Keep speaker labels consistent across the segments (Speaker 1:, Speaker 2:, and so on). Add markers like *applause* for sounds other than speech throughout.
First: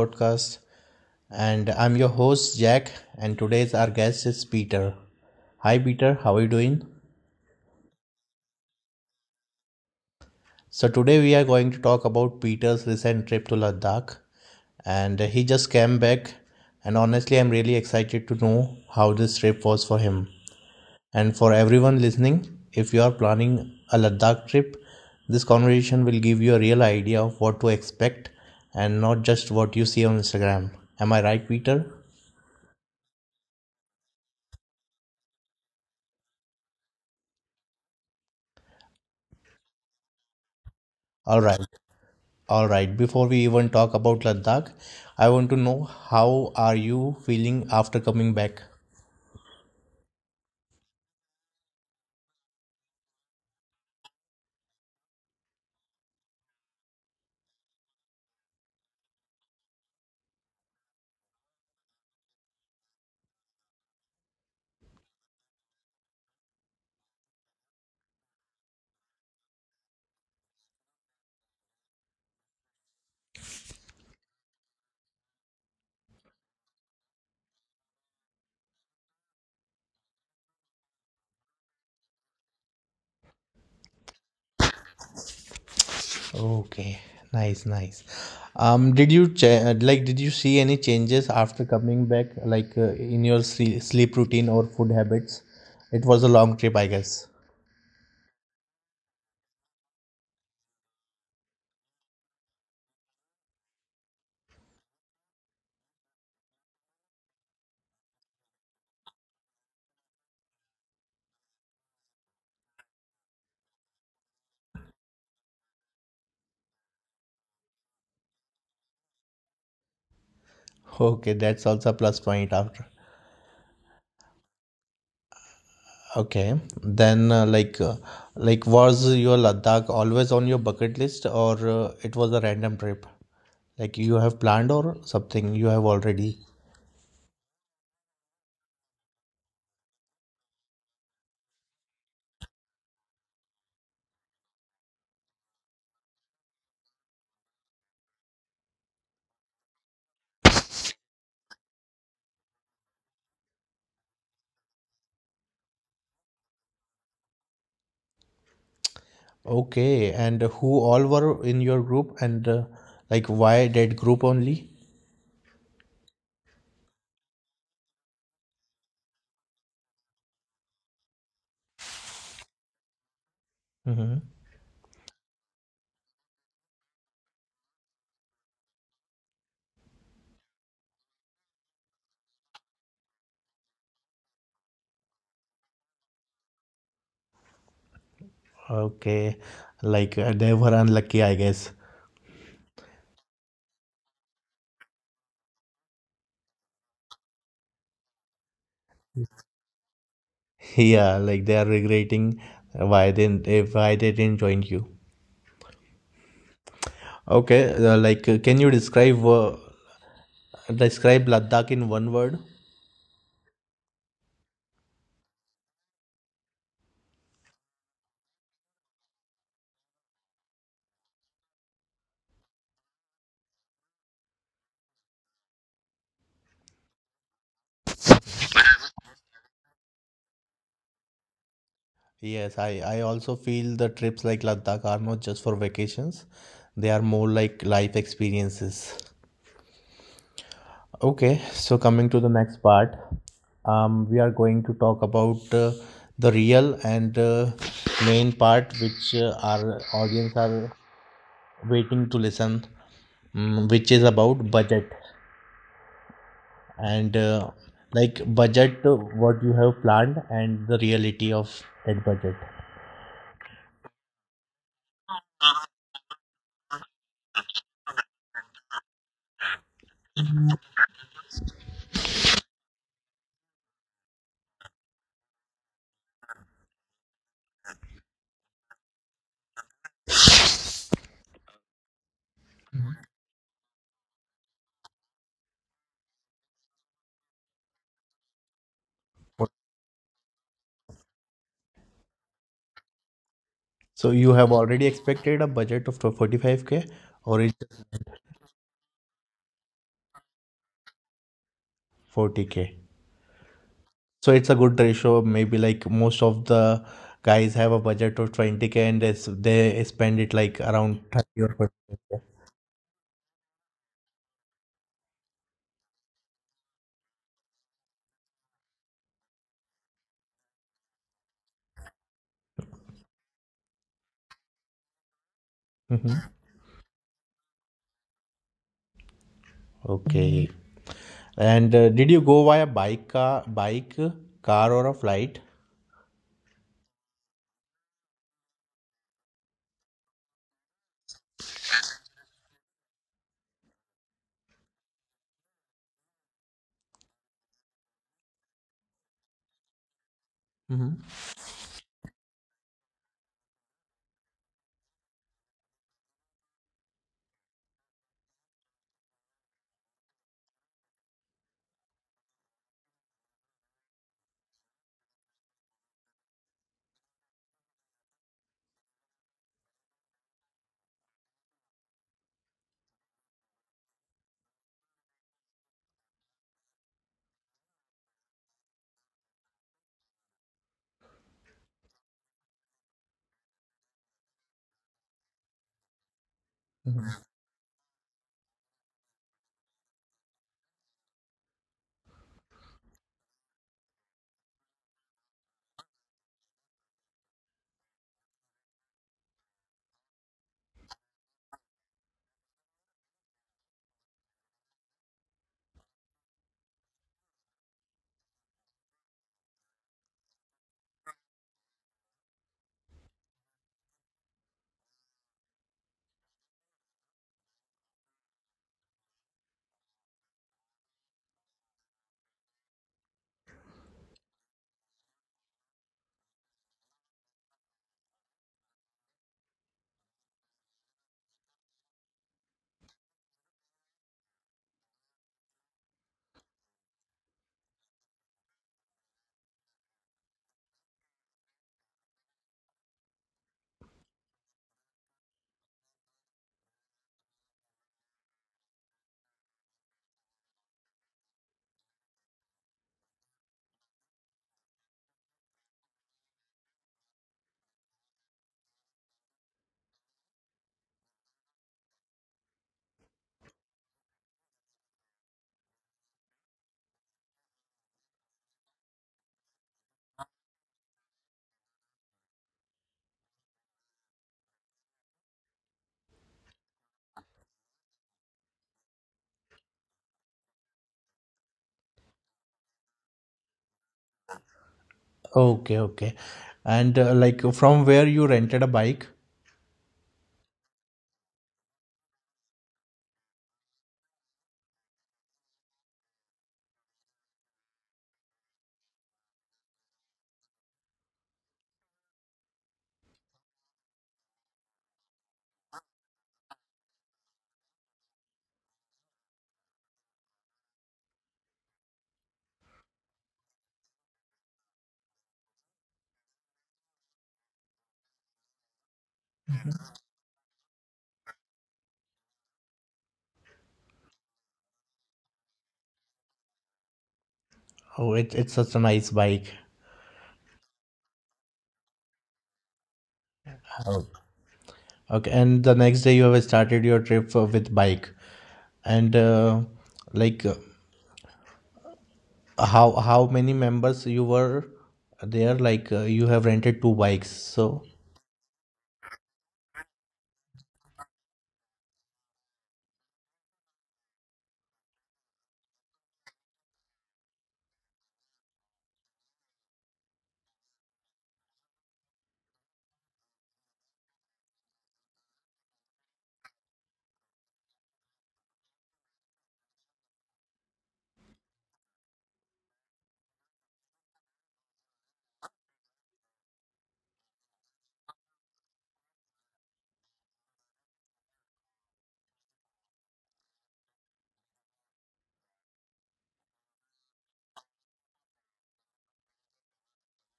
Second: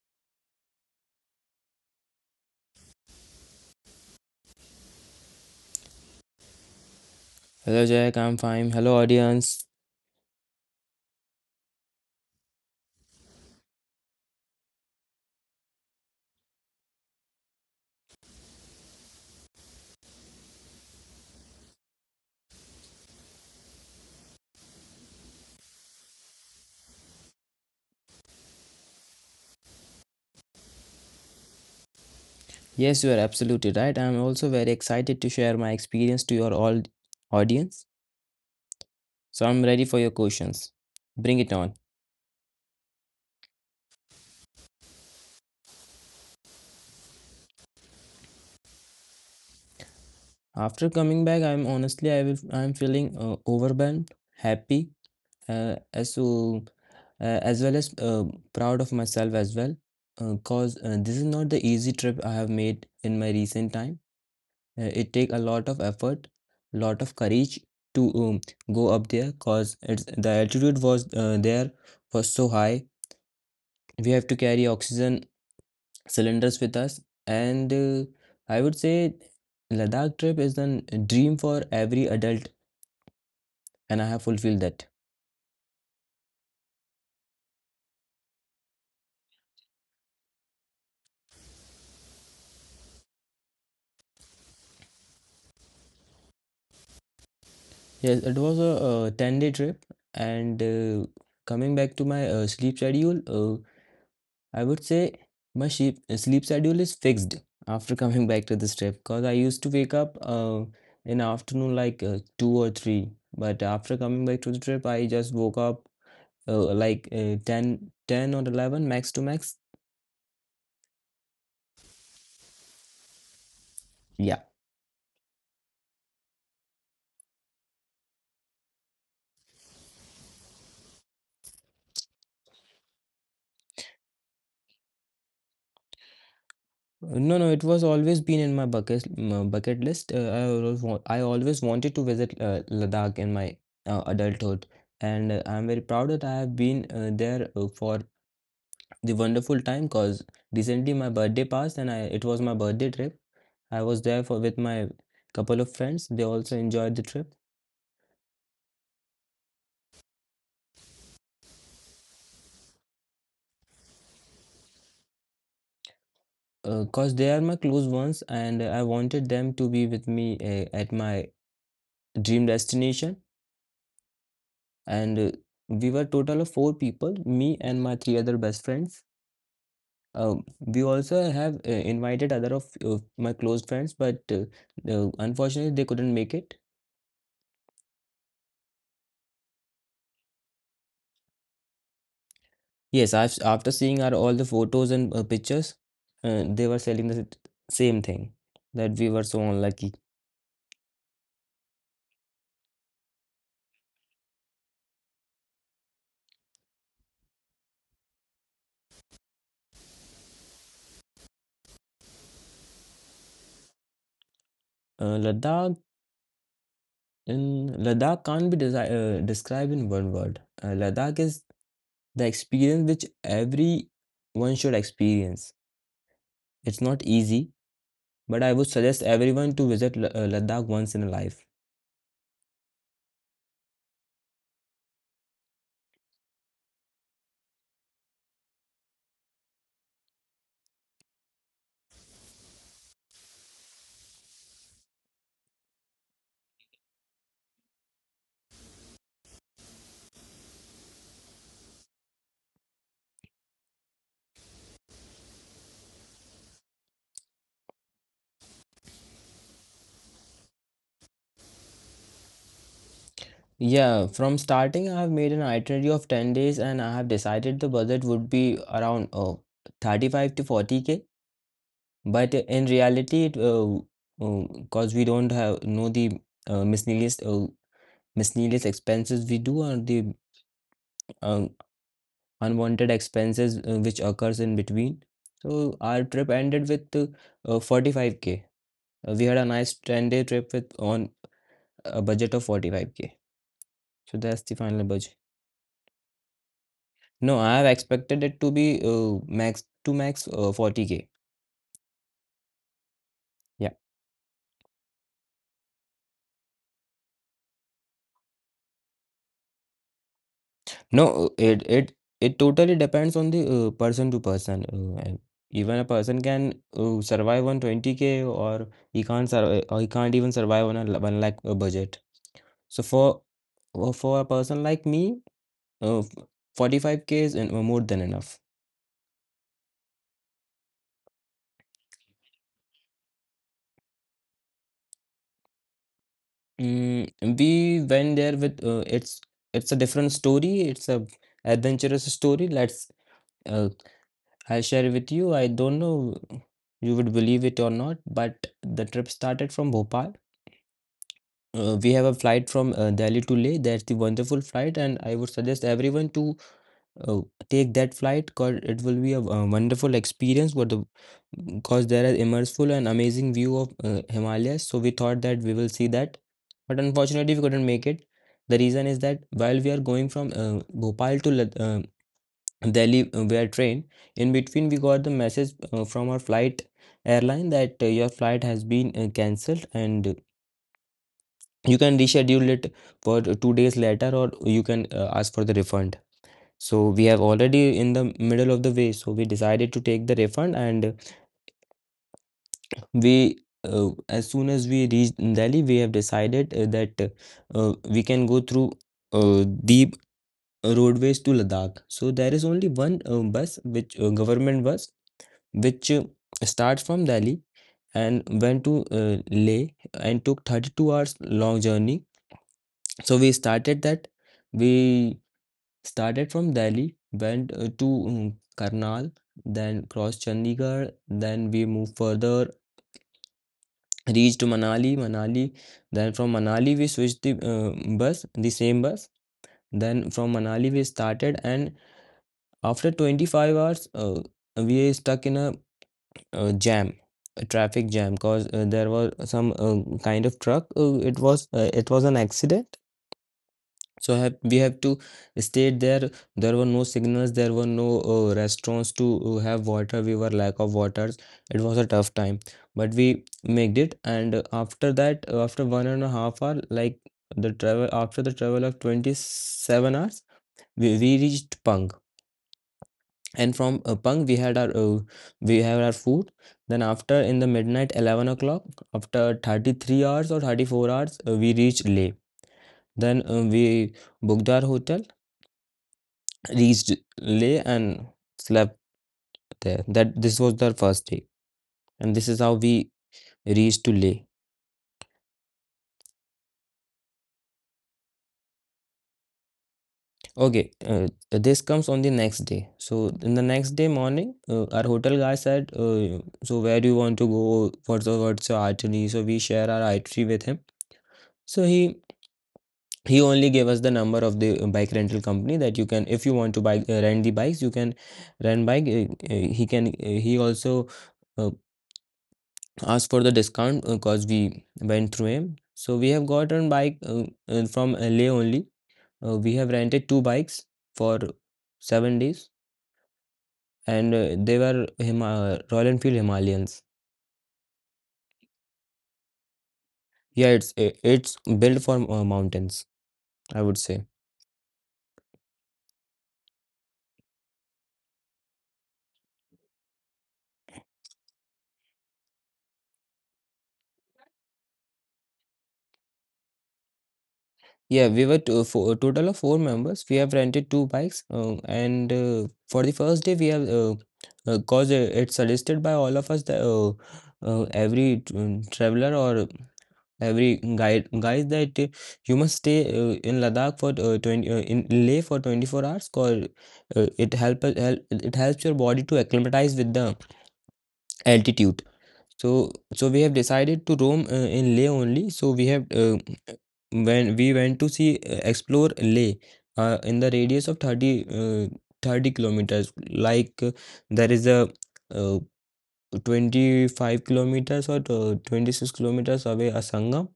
Speaker 1: podcast. And I'm your host, Jack. And today's our guest is Peter. Hi, Peter, how are you doing?
Speaker 2: Hello Jack, I'm fine. Hello audience.
Speaker 1: So, today we are going to talk about Peter's recent trip to Ladakh. And he just came back. And honestly, I'm really excited to know how this trip was for him. And for everyone listening, if you are planning a Ladakh trip, this conversation will give you a real idea of what to expect and not just what you see on Instagram. Am I right, Peter?
Speaker 2: Yes, you are absolutely right. I'm also very excited to share my experience to your all audience. So I'm ready for your questions. Bring
Speaker 1: All
Speaker 2: it
Speaker 1: right.
Speaker 2: on.
Speaker 1: All right. Before we even talk about Ladakh, I want to know how are you feeling after coming back?
Speaker 2: After coming back, I'm honestly, I'm feeling overwhelmed, happy, uh, as so as well as proud of myself as well, because this is not the easy trip I have made in my recent time. It take a lot of effort, lot of courage to go up there, cause it's the altitude was there was so high. We have to carry oxygen cylinders with us, and I would say Ladakh trip is a dream for every adult, and I have fulfilled that.
Speaker 1: Okay. Nice, nice. Like, did you see any changes after coming back, like in your sleep routine or food habits? It was a long trip, I guess.
Speaker 2: Yes, it was a 10-day trip. And coming back to my sleep schedule, I would say my sleep schedule is fixed after *laughs* coming back to this trip, because I used to wake up in afternoon, like 2 or 3. But after coming back to the trip, I just woke up like 10 ten or 11 max to max.
Speaker 1: Okay, that's also a plus point after.
Speaker 2: Yeah.
Speaker 1: Okay. Then like was your Ladakh always on your bucket list, or it was a random trip? Like you have planned or something you have already.
Speaker 2: No, no, it was always been in my bucket list. I I always wanted to visit Ladakh in my adulthood. And I'm very proud that I have been there for the wonderful time, because recently my birthday passed, and I it was my birthday trip. I was there for with my couple of friends. They also enjoyed the trip,
Speaker 1: Okay, and who all were in your group, and like, why that group only?
Speaker 2: because they are my close ones and I wanted them to be with me at my dream destination.
Speaker 1: Hmm.
Speaker 2: And we were total of four people, me and my three other best friends. Um we also have invited other of my close friends, but unfortunately they couldn't make it.
Speaker 1: Okay, like they were unlucky, I guess.
Speaker 2: Yes, I've after seeing our all the photos and pictures, they were selling the same thing, that we were so unlucky.
Speaker 1: *laughs* Yeah, like they are regretting why why they didn't join you. Okay, like can you describe Ladakh in one word?
Speaker 2: Uh, Ladakh in Ladakh can't be desi described in one word. Ladakh is the experience which every one should experience. It's not easy, but I would suggest everyone to visit Ladakh once in a life.
Speaker 1: Yes, I also feel the trips like Ladakh are not just for vacations; they are more like life experiences. Okay, so coming to the next part, we are going to talk about the real and main part, which our audience are waiting to listen, which is about budget and like budget, what you have planned, and the reality of that budget.
Speaker 2: Yeah, from starting, I have made an itinerary of 10 days, and I have decided the budget would be around 35 to 40K. But in reality, because we don't have know the uh, miscellaneous uh, miscellaneous expenses we do, or the um, unwanted expenses which occurs in between. So our trip ended with 45K. We had a nice 10-day trip with on a budget of 45K.
Speaker 1: So
Speaker 2: So
Speaker 1: you
Speaker 2: that's
Speaker 1: have
Speaker 2: the final
Speaker 1: already
Speaker 2: budget.
Speaker 1: expected a budget of 45k,
Speaker 2: No,
Speaker 1: or is
Speaker 2: I have expected it to be max to max 40K.
Speaker 1: 40k?
Speaker 2: Yeah.
Speaker 1: So it's a good ratio. Maybe like most of the guys have a budget of 20k, and they spend it like around
Speaker 2: No,
Speaker 1: 30 or
Speaker 2: it it
Speaker 1: 40k.
Speaker 2: it totally depends on the person to person. And even a person can survive on 20K, or he can't survive, or he can't even survive on one lakh budget. So for a person like me, uh,
Speaker 1: Hmm.
Speaker 2: 45K is more than enough.
Speaker 1: Okay. And did you go via bike, car, or a flight?
Speaker 2: Mm, we went there with it's a different story. It's a adventurous story. Let's uh, I'll share with you. I don't know you would believe it or not, but the trip started from Bhopal.
Speaker 1: Hmm.
Speaker 2: We have a flight from Delhi to Leh. That's the wonderful flight, and I would suggest everyone to uh, take that flight, because it will be a wonderful experience. What the Because there is immersive and amazing view of Himalayas. So we thought that we will see that, but unfortunately we couldn't make it. The reason is that while we are going from Bhopal to Delhi via train, in between we got the message from our flight airline that your flight has been cancelled, and you can reschedule it for 2 days later, or you can ask for the refund. So we have already in the middle of the way, so we decided to take the refund. And we as soon as we reached Delhi, we have decided that we can go through uh, the roadways to Ladakh. So there is only one bus, which government bus which starts from Delhi and went to uh, Leh, and took 32 hours long journey. So we started that we started from Delhi, went to Karnal, then crossed Chandigarh, then we moved further, reached Manali. Then from Manali we switched the bus, the same bus. Then from Manali we started, and after 25 hours, we stuck in a jam. A traffic jam, because there was some kind of truck. It was an accident. So we have to stay there. There were no signals, there were no restaurants to have water. We were lack of waters, it was a tough time. But we made it. And after that, after 1.5 hour, like the travel after the travel of 27 hours, we reached Pang. And from Pang we have our food. Then after in the midnight 11 o'clock, after 33 hours or 34 hours, we reached Leh. Then we booked our hotel, reached Leh and slept there. That This was their first day, and this is how we reached to Leh.
Speaker 1: Okay, okay. And like, from where you rented a bike?
Speaker 2: Okay, this comes on the next day. So in the next day morning, our hotel guy said, "So where do you want to go? What's your itinerary?" So we share our itinerary with him. So he only gave us the number of the bike rental company, that you can, if you want to buy rent the bikes, you can rent bike he also uh, asked for the discount, because we went through him. So we have gotten bike from LA only. We have rented two bikes for 7 days, and they were Royal Enfield Himalayans.
Speaker 1: Oh, it's such a nice bike.
Speaker 2: Yeah, it's built for mountains, I would
Speaker 1: Oh.
Speaker 2: say.
Speaker 1: Okay, and the next day you have started your trip with bike, and like how many members you were there, like you have rented two bikes, so
Speaker 2: Yeah, we were a total of four members. We have rented two bikes, and for the first day, we have cause it's suggested by all of us that every traveler or every guide guys that you must stay in Ladakh for 20, in Leh for 24 hours, cause it helps your body to acclimatize with the altitude. So we have decided to roam in Leh only. So we have When we went to see explore Leh in the radius of 30 kilometers, like there is a uh, 25 kilometers or 26 kilometers away a sangam,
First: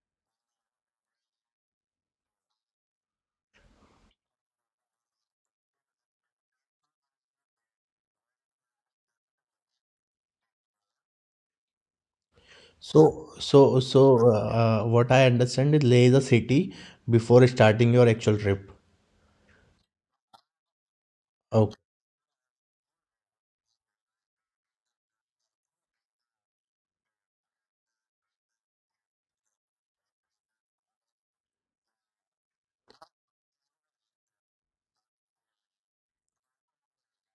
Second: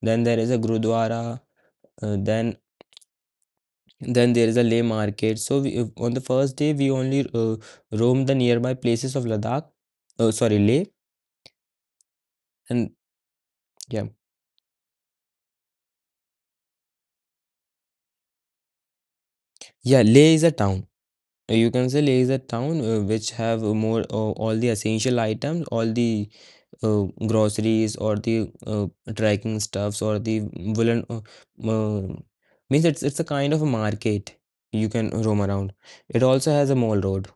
Speaker 2: then there is a Gurudwara. Uh, then then there is a lay market. So on the first day we only roamed the nearby places of Ladakh. Sorry, Leh. And
Speaker 1: so
Speaker 2: yeah,
Speaker 1: what I understand is Leh is a city before starting your actual trip.
Speaker 2: yeah. Leh is a town. You
Speaker 1: Oh,
Speaker 2: can say Leh is a town which have more all the essential items, all the groceries, or the trekking stuffs, or the woolen. Uh, Means it's a kind of a market you can roam around. It also has a mall road.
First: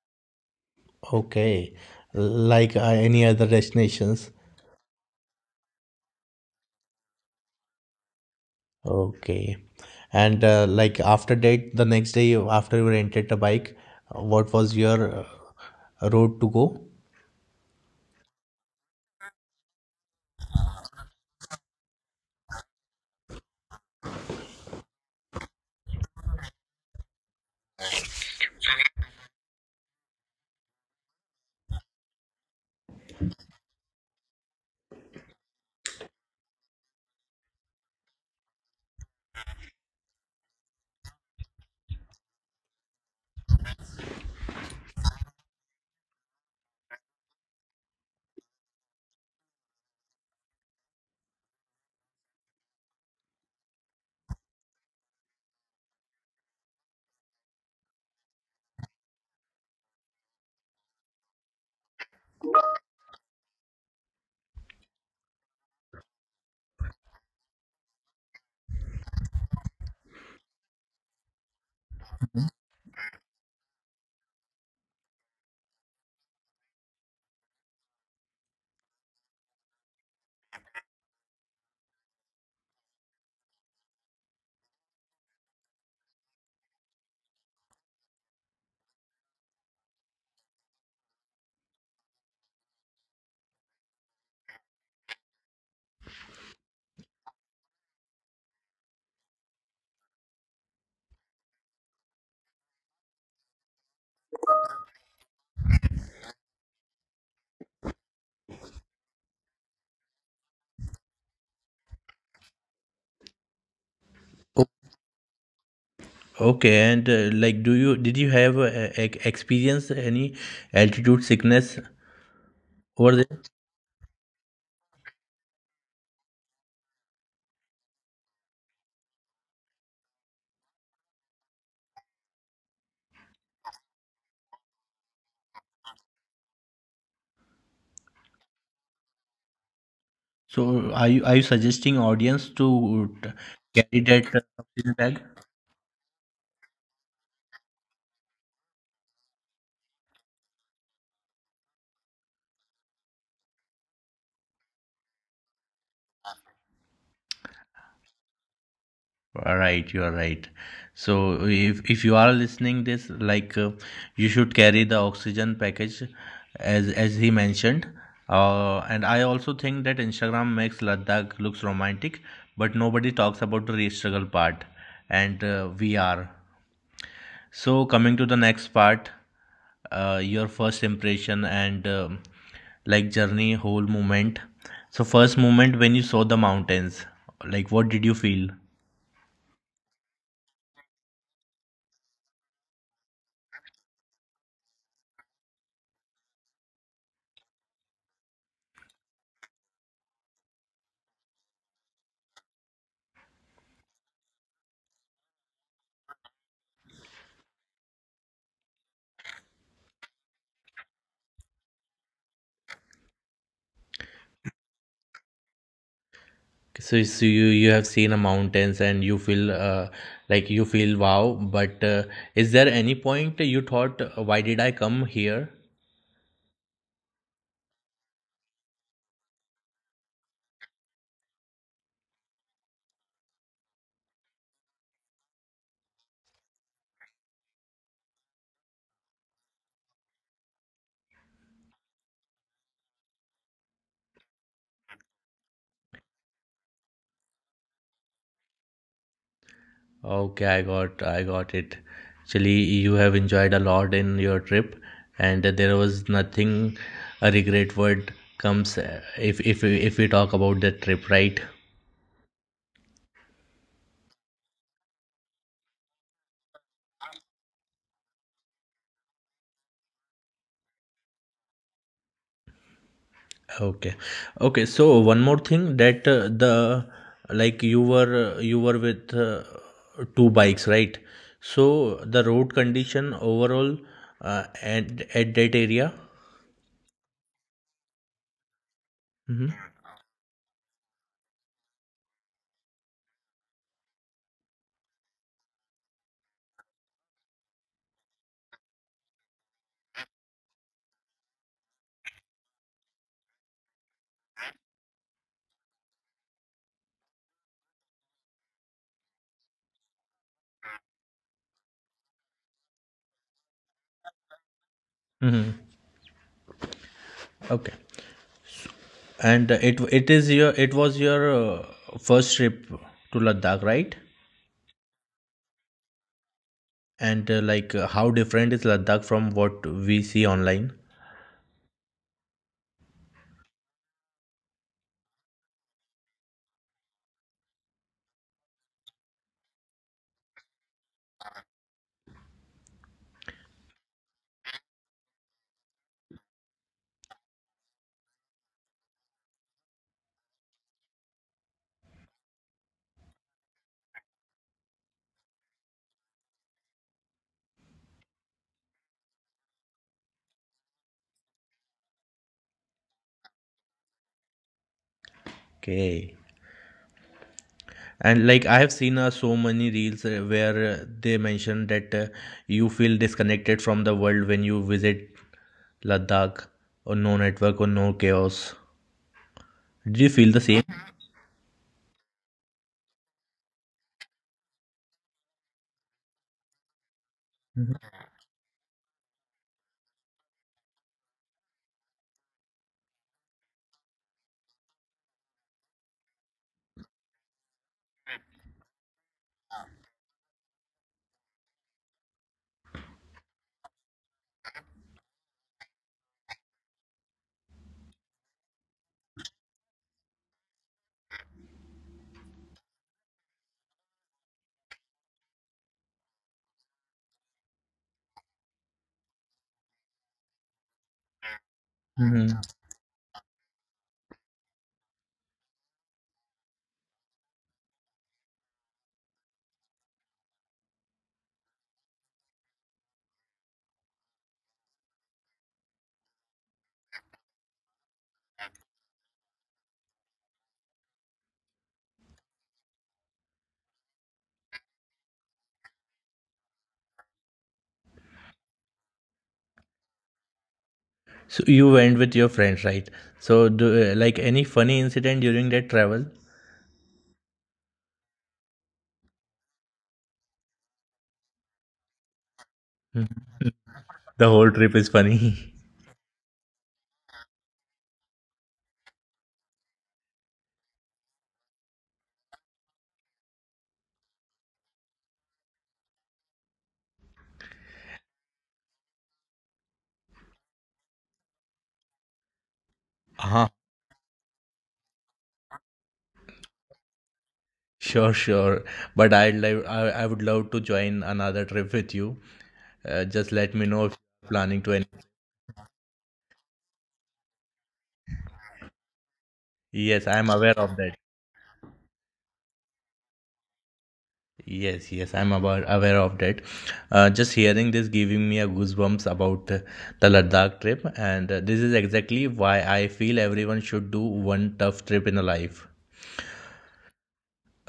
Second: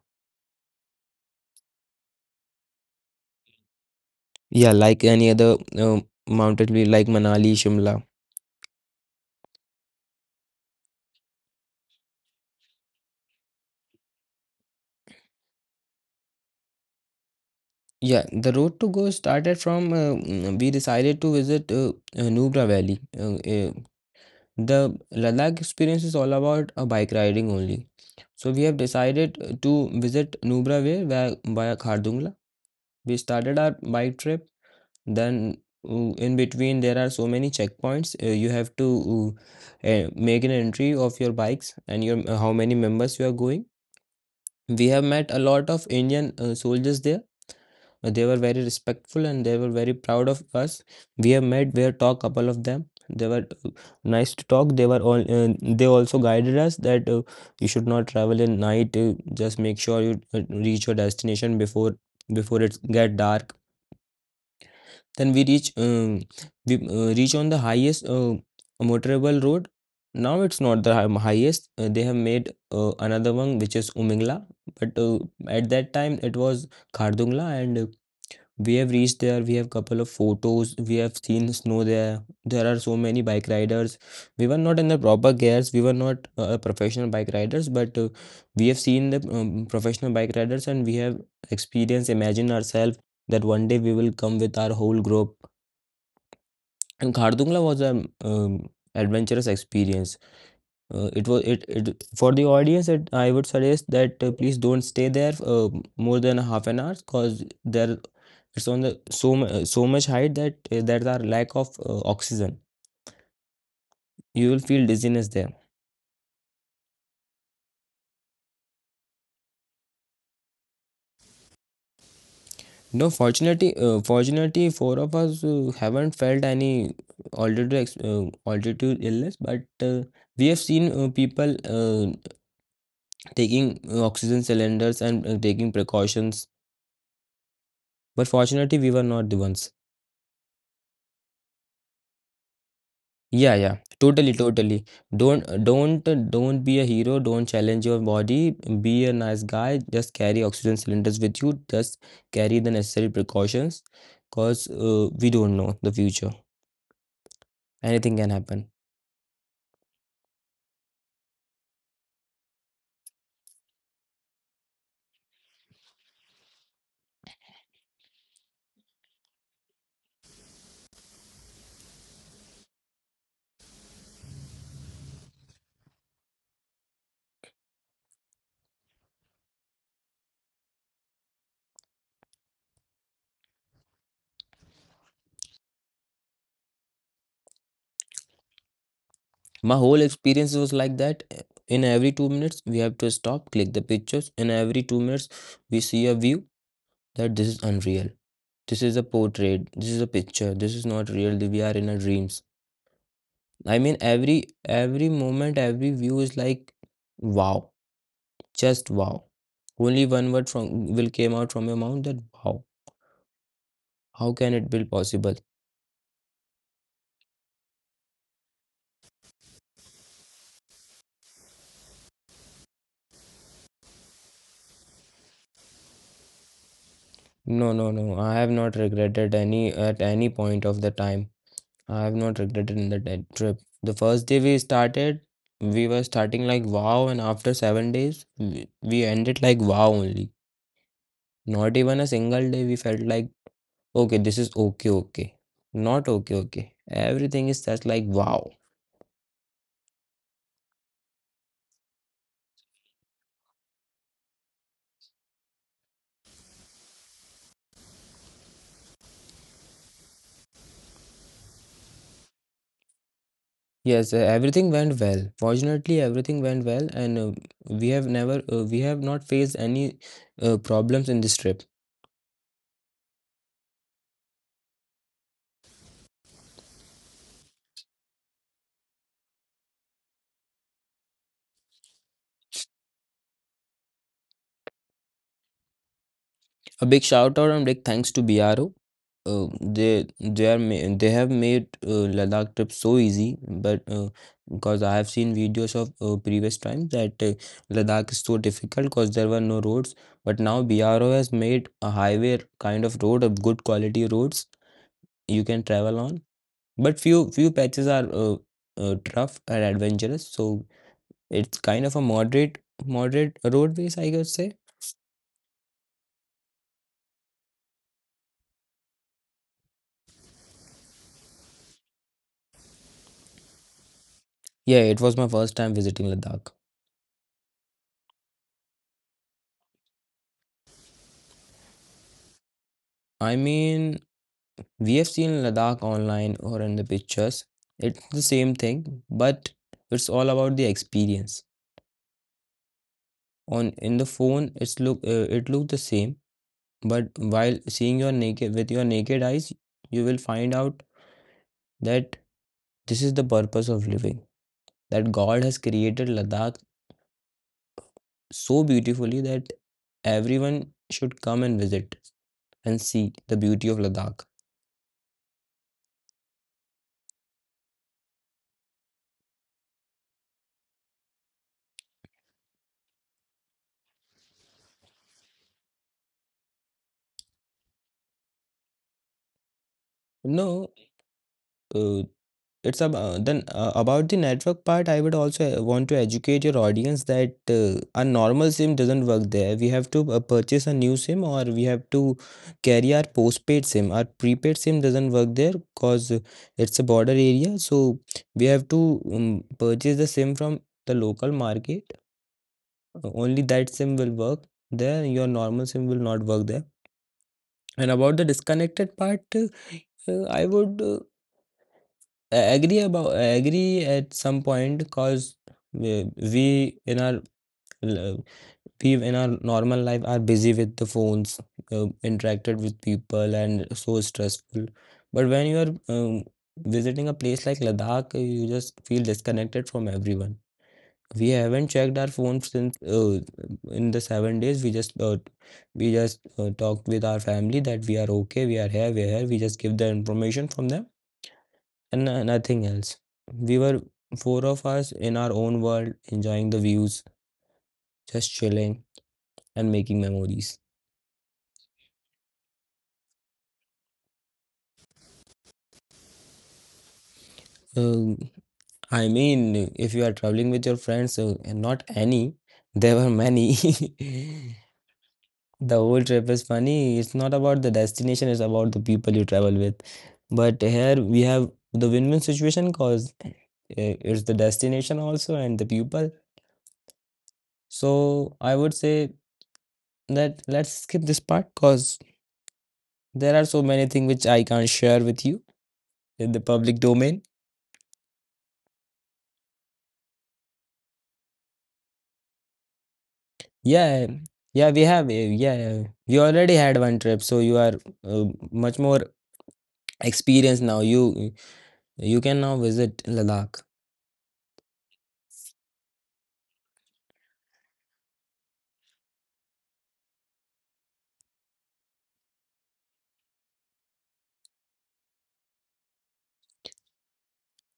Speaker 1: okay, like any other destinations?
Speaker 2: Yeah, like any other mountain view, like Manali, Shimla.
Speaker 1: Okay, and like after that, the next day after you rented a bike, what was your road to go?
Speaker 2: Yeah, the road to go started from we decided to visit Nubra Valley. The Ladakh experience is all about bike riding only. So we have decided to visit Nubra Valley via Khardungla. We started our bike trip. Then in between there are so many checkpoints. You have to make an entry of your bikes and your how many members you are going. We have met a lot of Indian soldiers there. They were very respectful and they were very proud of us. We have talked couple of them. They were nice to talk. They were all They also guided us that you should not travel in night. Just make sure you reach your destination before it get dark. Then we reach on the highest motorable road. Now it's not the highest. They have made another one which is Umingla, but at that time it was Khardungla. And we have reached there. We have couple of photos. We have seen snow there. There are so many bike riders. We were not in the proper gears. We were not professional bike riders, but we have seen the professional bike riders, and we have experienced. Imagine ourselves that one day we will come with our whole group, and Khardungla was an adventurous experience. It for the audience. I would suggest that please don't stay there more than a half an hour, because there it's on the so much height that there are lack of oxygen. You will
Speaker 1: O-
Speaker 2: feel dizziness there.
Speaker 1: Okay, and like, do you did you have experience any altitude sickness
Speaker 2: No,
Speaker 1: over there?
Speaker 2: fortunately, four of us haven't felt any altitude illness, but we have seen people taking oxygen cylinders and taking precautions. But fortunately, we were not the ones.
Speaker 1: So are you suggesting audience to
Speaker 2: Yeah, yeah,
Speaker 1: carry
Speaker 2: totally,
Speaker 1: that
Speaker 2: totally.
Speaker 1: oxygen bag?
Speaker 2: Don't, don't, don't be a hero. Don't challenge your body. Be a nice guy. Just carry oxygen cylinders with you. Just carry the necessary precautions, cause we don't know the future. Anything can happen.
Speaker 1: All right, you are right. So if you are listening this, like you should carry the oxygen package, as he mentioned. And I also think that Instagram makes Ladakh looks romantic, but nobody talks about the real struggle part, and we are. So, coming to the next part, your first impression and like journey, whole moment. So, first moment when you saw the mountains, like what did you feel?
Speaker 2: My whole experience was like that. In every 2 minutes, we have to stop, click the pictures. In every 2 minutes, we see a view that this is unreal. This is a portrait. This is a picture. This is not real. We are in a dream. I mean, every moment, every view is like, wow, just wow. Only one word from will came out from your mouth that wow. How can it be possible?
Speaker 1: So, you have seen a mountains, and you feel like you feel wow. But is there any point you thought, why did I come here?
Speaker 2: No, no, no. I have not regretted any at any point of the time. I have not regretted in the trip. The first day we started, we were starting like wow, and after 7 days, we ended like wow only. Not even a single day we felt like okay, this is okay, okay. Not okay, okay. Everything is just like wow.
Speaker 1: Okay, I got it. Actually, you have enjoyed a lot in your trip, and there was nothing, a regret word comes if we talk about the trip, right?
Speaker 2: Yes, everything went well. Fortunately, everything went well, and we have not faced any problems in this trip.
Speaker 1: Okay, okay. So one more thing, that the like you were with two bikes, right? So the road condition overall, at that area.
Speaker 2: A big shout out and big thanks to BRO. Uh,
Speaker 1: Mm-hmm.
Speaker 2: they they are ma- they have made Ladakh trip so easy, but because I have seen videos of previous times that Ladakh is so difficult because there were no roads. But now BRO has made a highway kind of road, a good quality roads you can travel on. But few patches are rough and adventurous, so it's kind of a moderate roadways, I could say.
Speaker 1: Mm-hmm. Okay. And it was your first trip to Ladakh, right?
Speaker 2: Yeah, it was my first time visiting Ladakh.
Speaker 1: And like how different is Ladakh from what we see online?
Speaker 2: I mean, we have seen Ladakh online or in the pictures. It's the same thing, but it's all about the experience. On in the phone, it looked the same, but while seeing your naked with your naked eyes, you will find out that this is the purpose of living. That God has created Ladakh so beautifully that everyone should come and visit and see the beauty of Ladakh.
Speaker 1: Okay. And like I have seen so many reels where they mention that you feel disconnected from the world when you visit Ladakh, or no network or no chaos. Did you feel the same?
Speaker 2: No, uh, it's about the network part. I would also want to educate your audience that a normal SIM doesn't work there. We have to purchase a new SIM, or we have to carry our postpaid SIM. Our prepaid SIM doesn't work there because it's a border area. So we have to purchase the SIM from the local market. Only that sim will work there. Your normal sim will not work there. And about the disconnected part, I would agree at some point, because we, we in our l- we in our normal life are busy with the phones,
Speaker 1: Hmm.
Speaker 2: interacted with people and so stressful. But when you are visiting a place like Ladakh, you just feel disconnected from everyone. We haven't checked our phones since in the 7 days. We just talked with our family that we are okay, we are here, we are here. We just give the information from them, and nothing else. We were four of us in our own world, enjoying the views, just chilling and making memories.
Speaker 1: So you went with your friends, right? So do, like, any funny incident during that travel? *laughs*
Speaker 2: Uh, I mean, if you are traveling with your friends, and not any, *laughs* there were
Speaker 1: Mhm.
Speaker 2: many.
Speaker 1: The whole
Speaker 2: *laughs*
Speaker 1: trip is funny. *laughs*
Speaker 2: The whole trip is funny. It's not about the destination, it's about the people you travel with. But here we have the win-win situation because it's the destination also and the people. So I would say that let's skip this part because there are
Speaker 1: Uh-huh.
Speaker 2: so many things which I can't share with you in the public domain.
Speaker 1: Sure, sure. But I would love to join another trip with you. Just let me know if
Speaker 2: Yeah,
Speaker 1: you're planning
Speaker 2: yeah,
Speaker 1: to
Speaker 2: we
Speaker 1: any.
Speaker 2: have. Yeah, you already had one trip, so you are uh, much more
Speaker 1: Yes, I'm
Speaker 2: experienced
Speaker 1: aware
Speaker 2: now.
Speaker 1: of that.
Speaker 2: You can now visit Ladakh.
Speaker 1: Yes, yes, I'm about aware of that. Just hearing this giving me a goosebumps about the Ladakh trip, and this is exactly why I feel everyone should do one tough trip in a life.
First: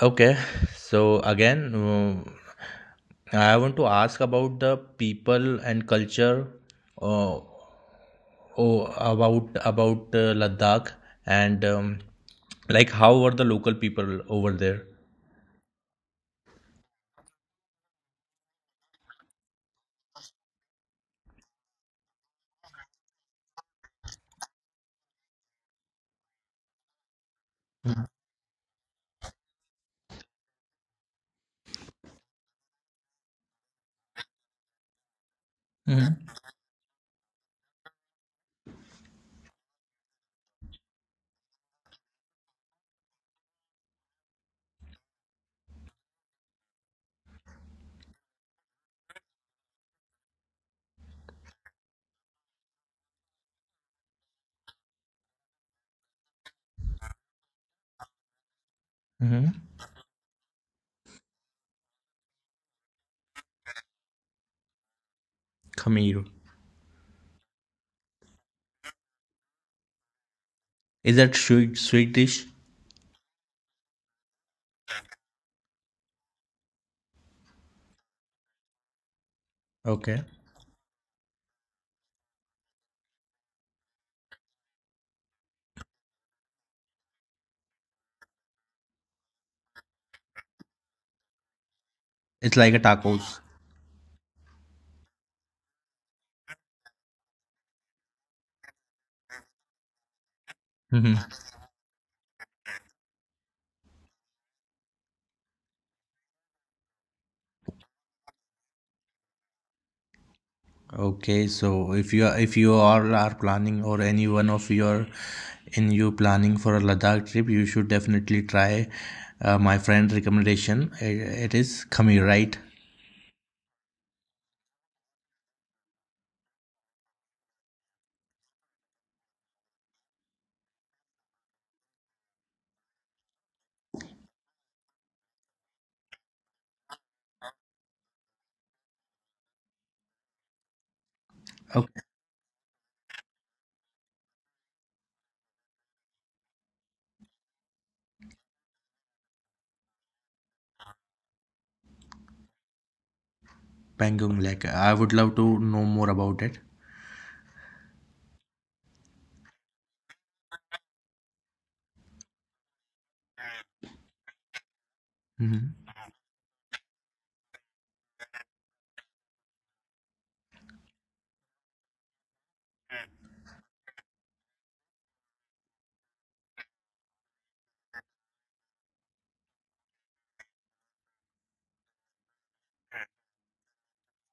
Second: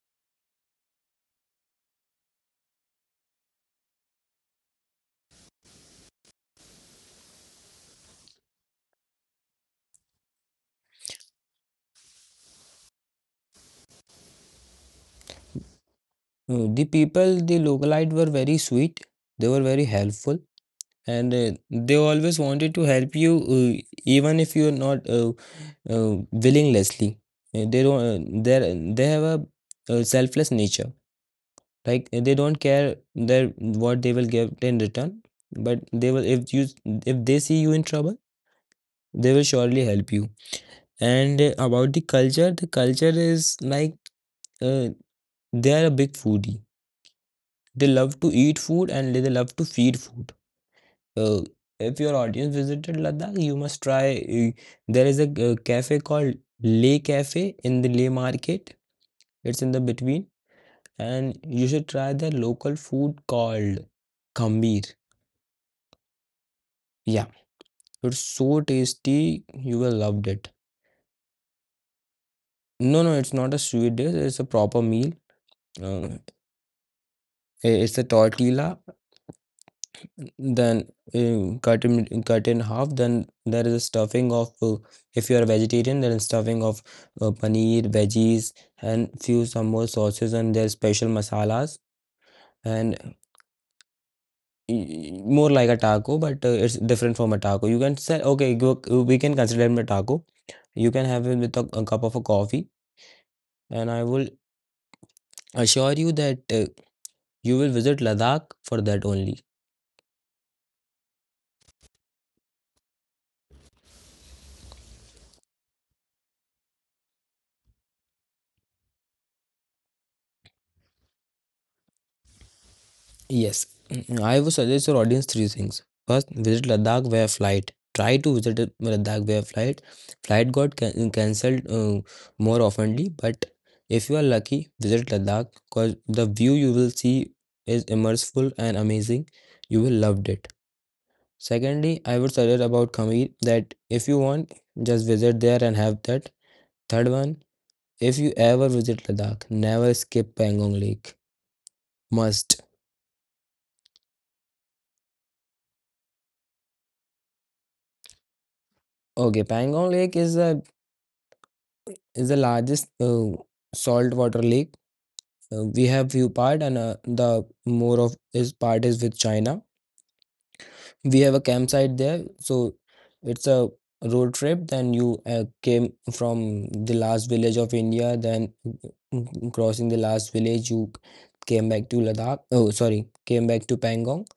Speaker 1: Okay, so again, I want to ask about the people and culture. Uh, Oh, about Ladakh and like how were the local people over there?
Speaker 2: The people, the localite were very sweet. They were very helpful, and they always wanted to help you, even if you are not willingly. They don't. They have a selfless nature. Like they don't care their what they will give in return, but they will
Speaker 1: Mm-hmm.
Speaker 2: if they see you in trouble, they will surely help you. And about the culture is like uh, they are a big foodie. They love to eat food and they love to feed food. Uh, if your audience visited Ladakh, you must try. There is a cafe called Leh Cafe in the Leh market. It's
Speaker 1: Mm-hmm.
Speaker 2: in the between, and you should try their local food called Khambir.
Speaker 1: Kheer.
Speaker 2: Yeah, it's so tasty. You will love it.
Speaker 1: Is that sweet dish?
Speaker 2: No, no, it's not a sweet dish. It's a proper meal. Uh, it's a tortilla,
Speaker 1: Okay.
Speaker 2: then cut in half, then there is a stuffing of if you are vegetarian, there is stuffing of paneer veggies and few some more sauces and their special masalas.
Speaker 1: It's like a
Speaker 2: And
Speaker 1: tacos.
Speaker 2: y- more like a taco, but it's different from a taco, you can say okay go, we can consider it a taco. You can have it
Speaker 1: Hmm.
Speaker 2: with a cup of a coffee. And I will assure you that you will visit Ladakh for that only.
Speaker 1: Okay, so if you are, if you all are planning, or any one of your, in you planning for a Ladakh trip, you should definitely try my friend recommendation. It is Kheer, right?
Speaker 2: Yes, *clears throat* I would suggest your audience three things. First, visit Ladakh via flight. Try to visit Ladakh via flight. Flight got cancelled more oftenly, but if you are lucky, visit Ladakh because the view you will see is immersive and amazing. You will loved it. Secondly,
Speaker 1: Okay.
Speaker 2: I would suggest about Kashmir that if you want, just visit there and have that. Third one, if you ever visit Ladakh, never skip Pangong Lake. Must.
Speaker 1: Pangong Lake. I would love to know more about it.
Speaker 2: Okay, Pangong Lake is a is the largest saltwater lake.
Speaker 1: Mm-hmm.
Speaker 2: We have few part, and the more of is part is with China. We have a campsite there, so it's a road trip. Then you came from the last village of India. Then, crossing the last village, you came back to Ladakh. Oh, sorry, came back to Pangong.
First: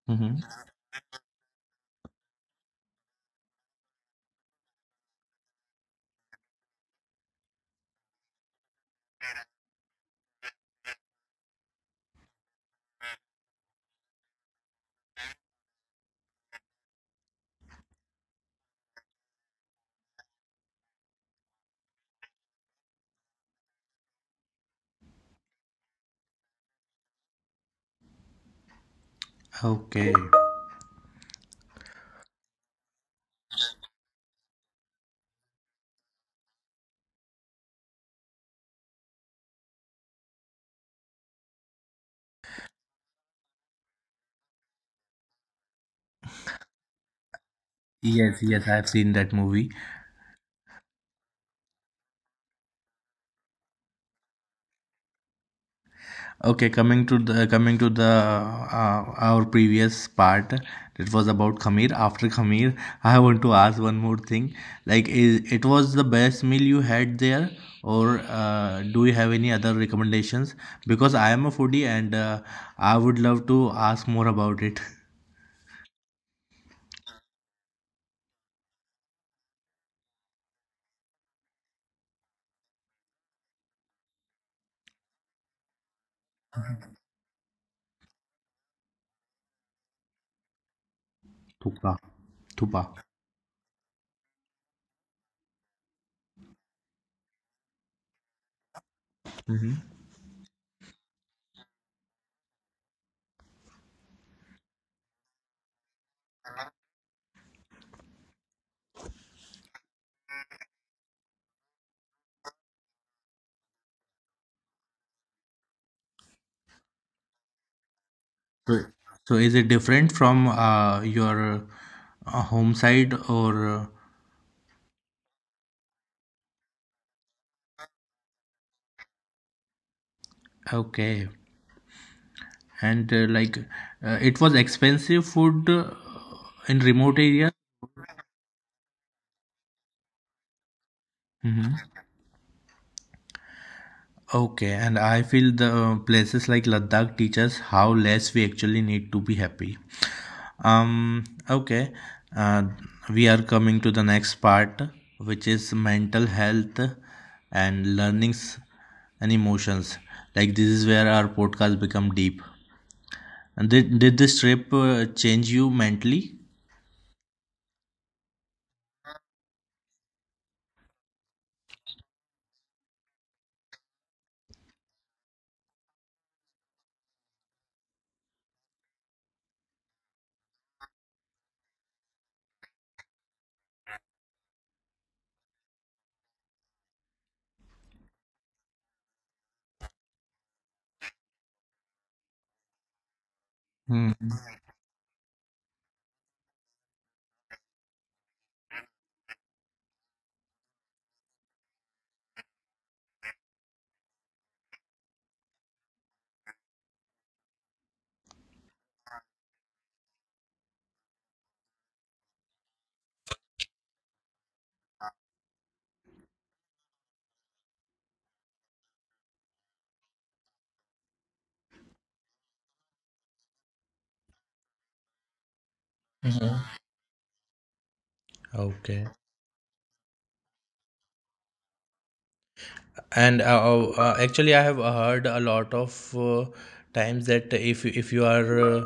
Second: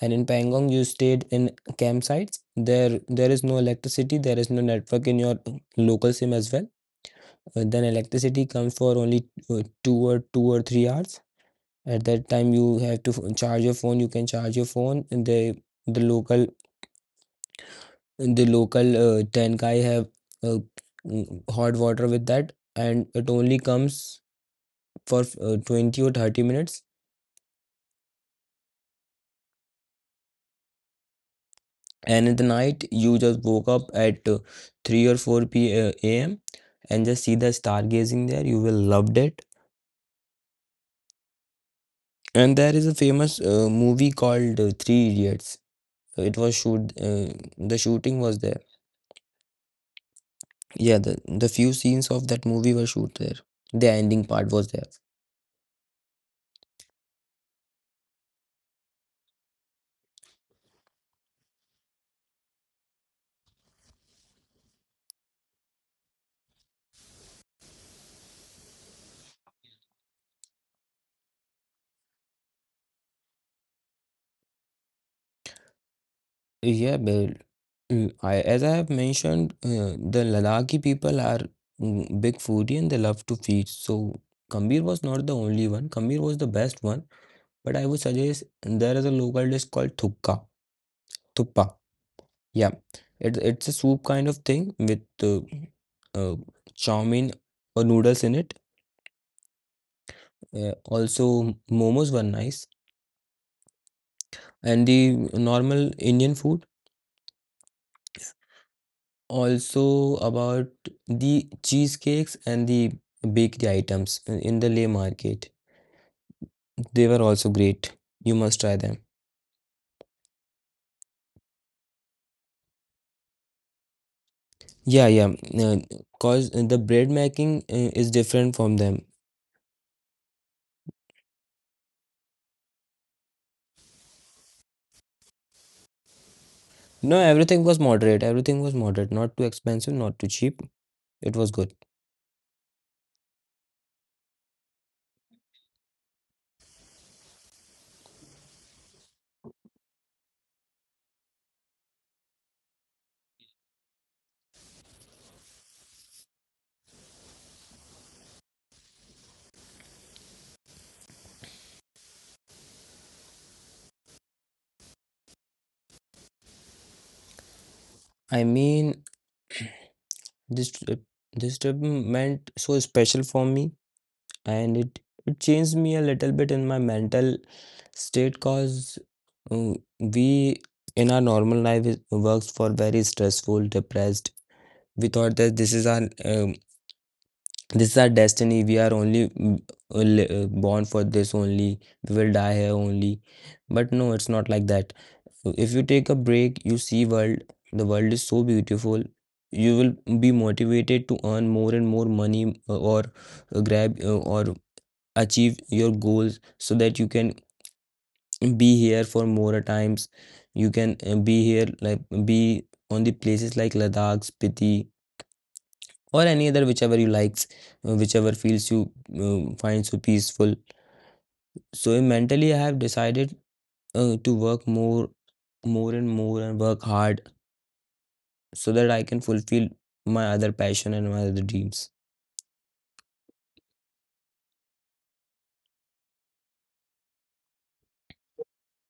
Speaker 2: And in
Speaker 1: Mm-hmm.
Speaker 2: Pangong, you stayed in campsites. There is no electricity. There is no network in your local SIM as well. But then electricity comes for only 2 or 2 or 3 hours. At that time you have to charge your phone. You can charge your phone. The the local the local 10 guy have uh, hot water with that, and it only comes for 20 or 30 minutes.
Speaker 1: Okay.
Speaker 2: And in the night, you just woke up at 3 or 4 p a.m. and just see the stargazing there. You will loved it. And there is a famous movie called three idiots. It was shoot. The shooting was
Speaker 1: Yes,
Speaker 2: there.
Speaker 1: yes, I have seen that movie.
Speaker 2: Yeah, the few scenes of that movie were shoot there. The ending part was there.
Speaker 1: Okay, coming to the uh, our previous part. It was about Khamir. After Khamir, I want to ask one more thing. Like, is it was the best meal you had there, or do you have any other recommendations? Because I am a foodie, and I would love to ask more about it.
Speaker 2: Yeah, but I, as I have mentioned, the Ladakhi people are big foodie and they love to feast. So Kambir was not the only one. Kambir was the best one, but I would suggest there is a local dish called thukka, thuppa.
Speaker 1: Thupa.
Speaker 2: Yeah,
Speaker 1: Thupa.
Speaker 2: it's a soup kind of thing with uh, chow mein or noodles in it.
Speaker 1: Hmm.
Speaker 2: Yeah, also momos were nice and the normal Indian food. Also about the cheesecakes and the bakery items in the Leh market. They were also great. You must try them.
Speaker 1: So, is it different from your home side, or? uh,
Speaker 2: Yeah, yeah. Cause the bread making is different from them.
Speaker 1: Okay. And like it was expensive food in
Speaker 2: No,
Speaker 1: remote area?
Speaker 2: everything was moderate. Everything was moderate. Not too expensive, not too cheap. It was good.
Speaker 1: Hmm. Okay, and I feel the places like Ladakh teach us how less we actually need to be happy. Um okay uh, we are coming to the next part, which is mental health and learnings and emotions. Like, this is where our podcast become deep. And did this trip change you mentally?
Speaker 2: I mean, this trip, this trip meant so special for me, and it changed me a little bit in my mental state, because we in our normal life works for very stressful depressed. We thought that this is our destiny. We are only born for this only. We will die here only. But no,
Speaker 1: Hmm.
Speaker 2: it's not like that. So, if you take a break, you see world. The world is so beautiful. You will be motivated to earn more and more money, or grab or achieve your goals so that you can be here for more times. You can be here, like, be on the places like Ladakh, Spiti, or any other whichever you likes, whichever feels you find so peaceful. So mentally, I have decided to work more and more and
Speaker 1: Hmm.
Speaker 2: work hard so that I
Speaker 1: Okay.
Speaker 2: can fulfill my other passion and my other dreams.
Speaker 1: And actually, I have heard a lot of times that if you are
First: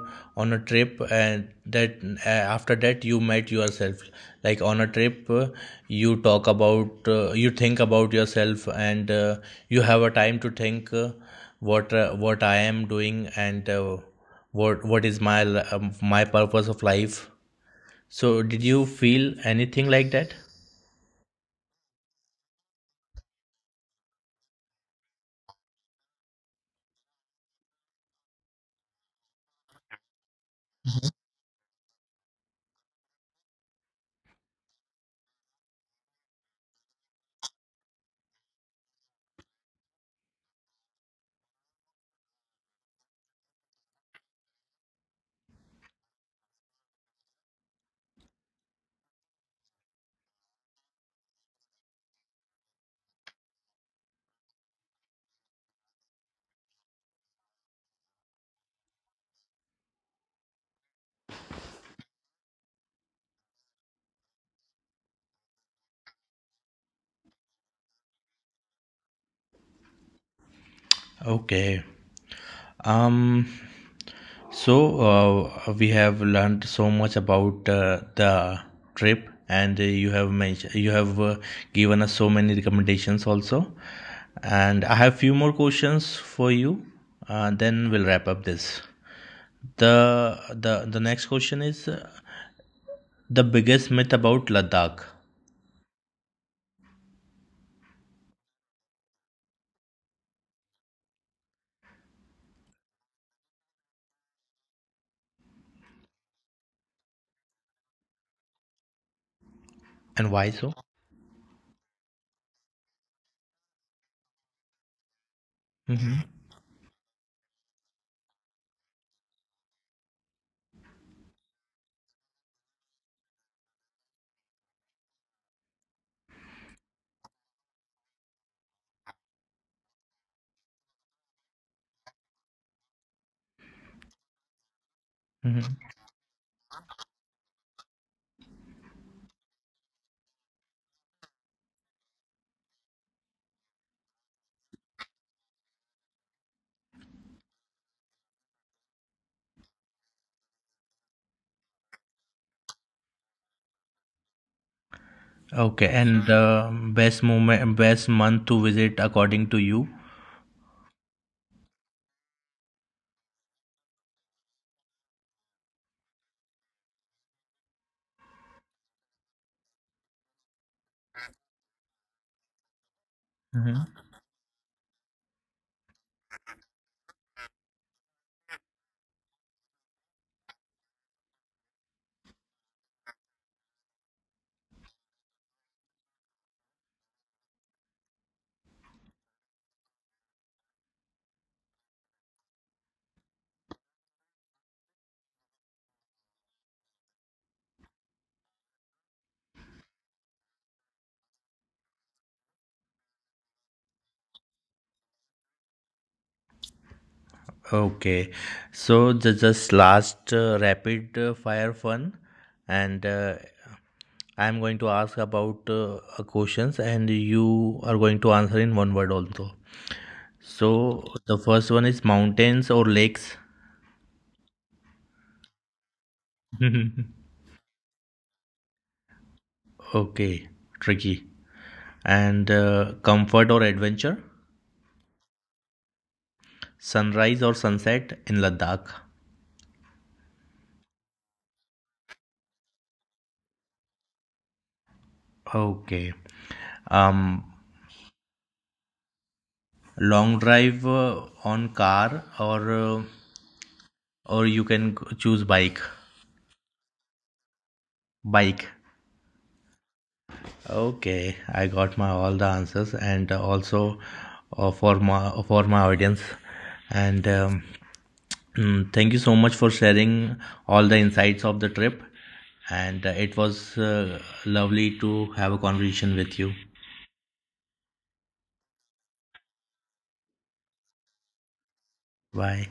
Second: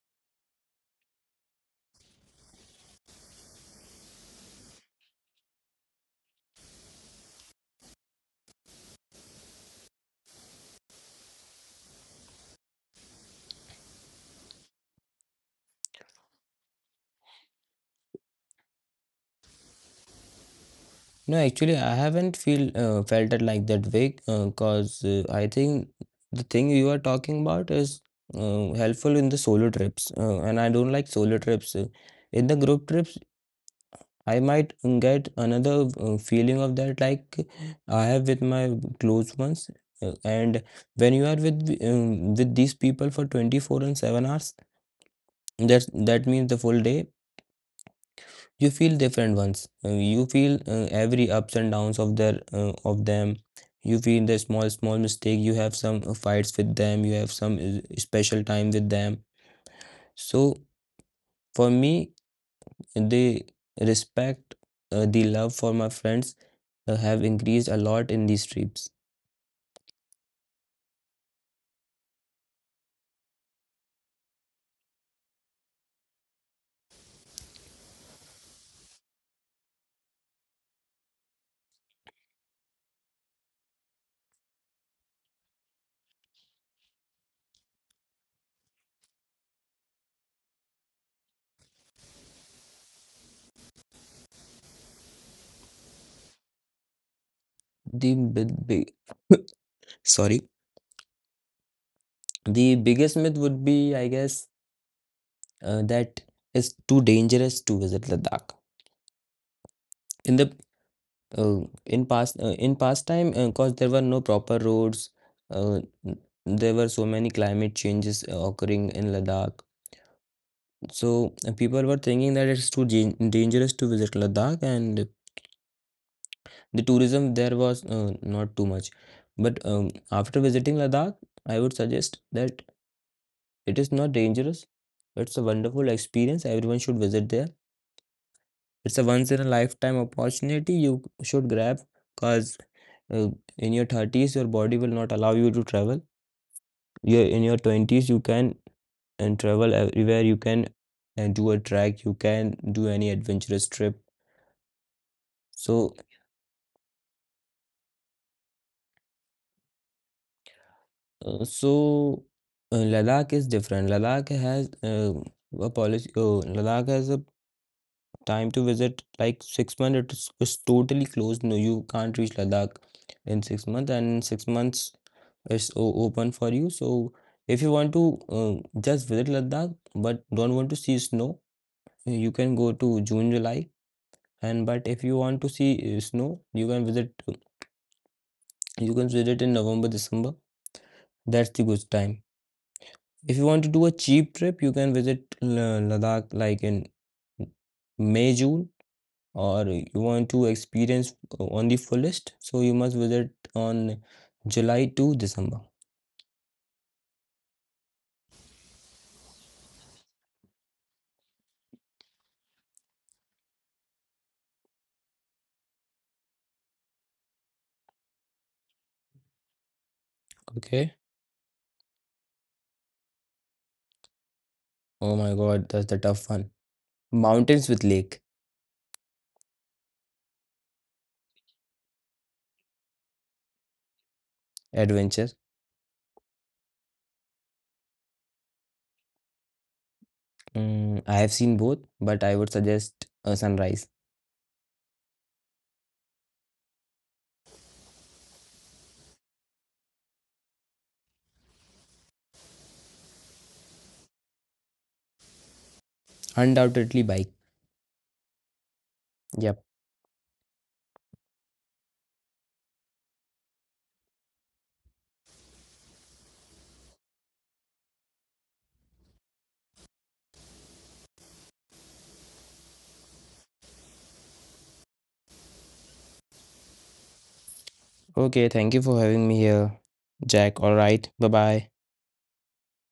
Speaker 1: on a trip, and that after that you met yourself, like on a trip, you think about yourself, and you have a time to think what I am doing, and what is my my purpose of life. So did you feel anything like that?
Speaker 2: No, actually, I haven't feel felt it like that way, cause I think the thing you are talking about is helpful in the solo trips, and I don't like solo trips. In the group trips, I might get another feeling of that, like, I have with my close ones. And when you are with these people for 24 and 7 hours, that means the full day. You feel different ones. You feel every ups and downs of their of them. You feel the small mistake. You have some fights with them. You have some special time with them. So for me, the respect the love for my friends have increased a lot in these trips.
Speaker 1: Okay. um So we have learned so much about the trip, and you have given us so many recommendations also, and I have few more questions for you. Then we'll wrap up this. The next question is the biggest myth about Ladakh.
Speaker 2: the big, big sorry the biggest myth would be, I guess, that it's too dangerous to visit Ladakh.
Speaker 1: And
Speaker 2: in the
Speaker 1: why so?
Speaker 2: uh, in past time, because there were no proper roads, uh, n-
Speaker 1: Hmm.
Speaker 2: there were so many climate changes occurring in Ladakh. So people were thinking that it's too dangerous to visit Ladakh, and the tourism there was not too much. But after visiting Ladakh, I would suggest that it is not dangerous. It's a wonderful
Speaker 1: Hmm.
Speaker 2: experience. Everyone should visit there. It's a once in a lifetime opportunity you should grab, because uh, in your 30s your body will not allow you to travel. You In your 20s you can. And travel everywhere you can, and do a trek. You can do any adventurous trip.
Speaker 1: Okay,
Speaker 2: so
Speaker 1: and the best moment, best month to visit according to you?
Speaker 2: uh, so uh, Ladakh is different. Ladakh has a policy. Oh, Ladakh has a time to visit, like, 6 months it's totally closed. No, you can't reach Ladakh in 6 months, and in 6 months is open for you. So if you want to just visit Ladakh but don't want to see snow, you can go to June, July. And but if you want to see snow, you can visit in November, December. That's the good time. If you want to do a cheap trip, you can visit Ladakh, like, in May, June, or you want to experience on the fullest, so you must visit on July to December.
Speaker 1: Okay, so the just last rapid fire fun, and I'm going to ask about questions, and you are going to answer in one word also.
Speaker 2: Okay.
Speaker 1: So the first one is mountains or lakes. *laughs*
Speaker 2: Oh my God, that's the tough one. Mountains with lake
Speaker 1: Okay, tricky. And comfort or adventure,
Speaker 2: adventure.
Speaker 1: sunrise or sunset in Ladakh?
Speaker 2: Mm, I have seen both, but I would suggest a sunrise.
Speaker 1: Okay. Um, long drive on car, or you can choose bike.
Speaker 2: Undoubtedly, bike.
Speaker 1: Bike.
Speaker 2: Yep.
Speaker 1: Okay, I got my all the answers, and also for my audience, and thank you so much for sharing all the insights of the trip, and it was lovely to have a conversation with you.
Speaker 2: Okay, thank you for having me here, Jack. All right. Bye bye.
Speaker 1: Bye.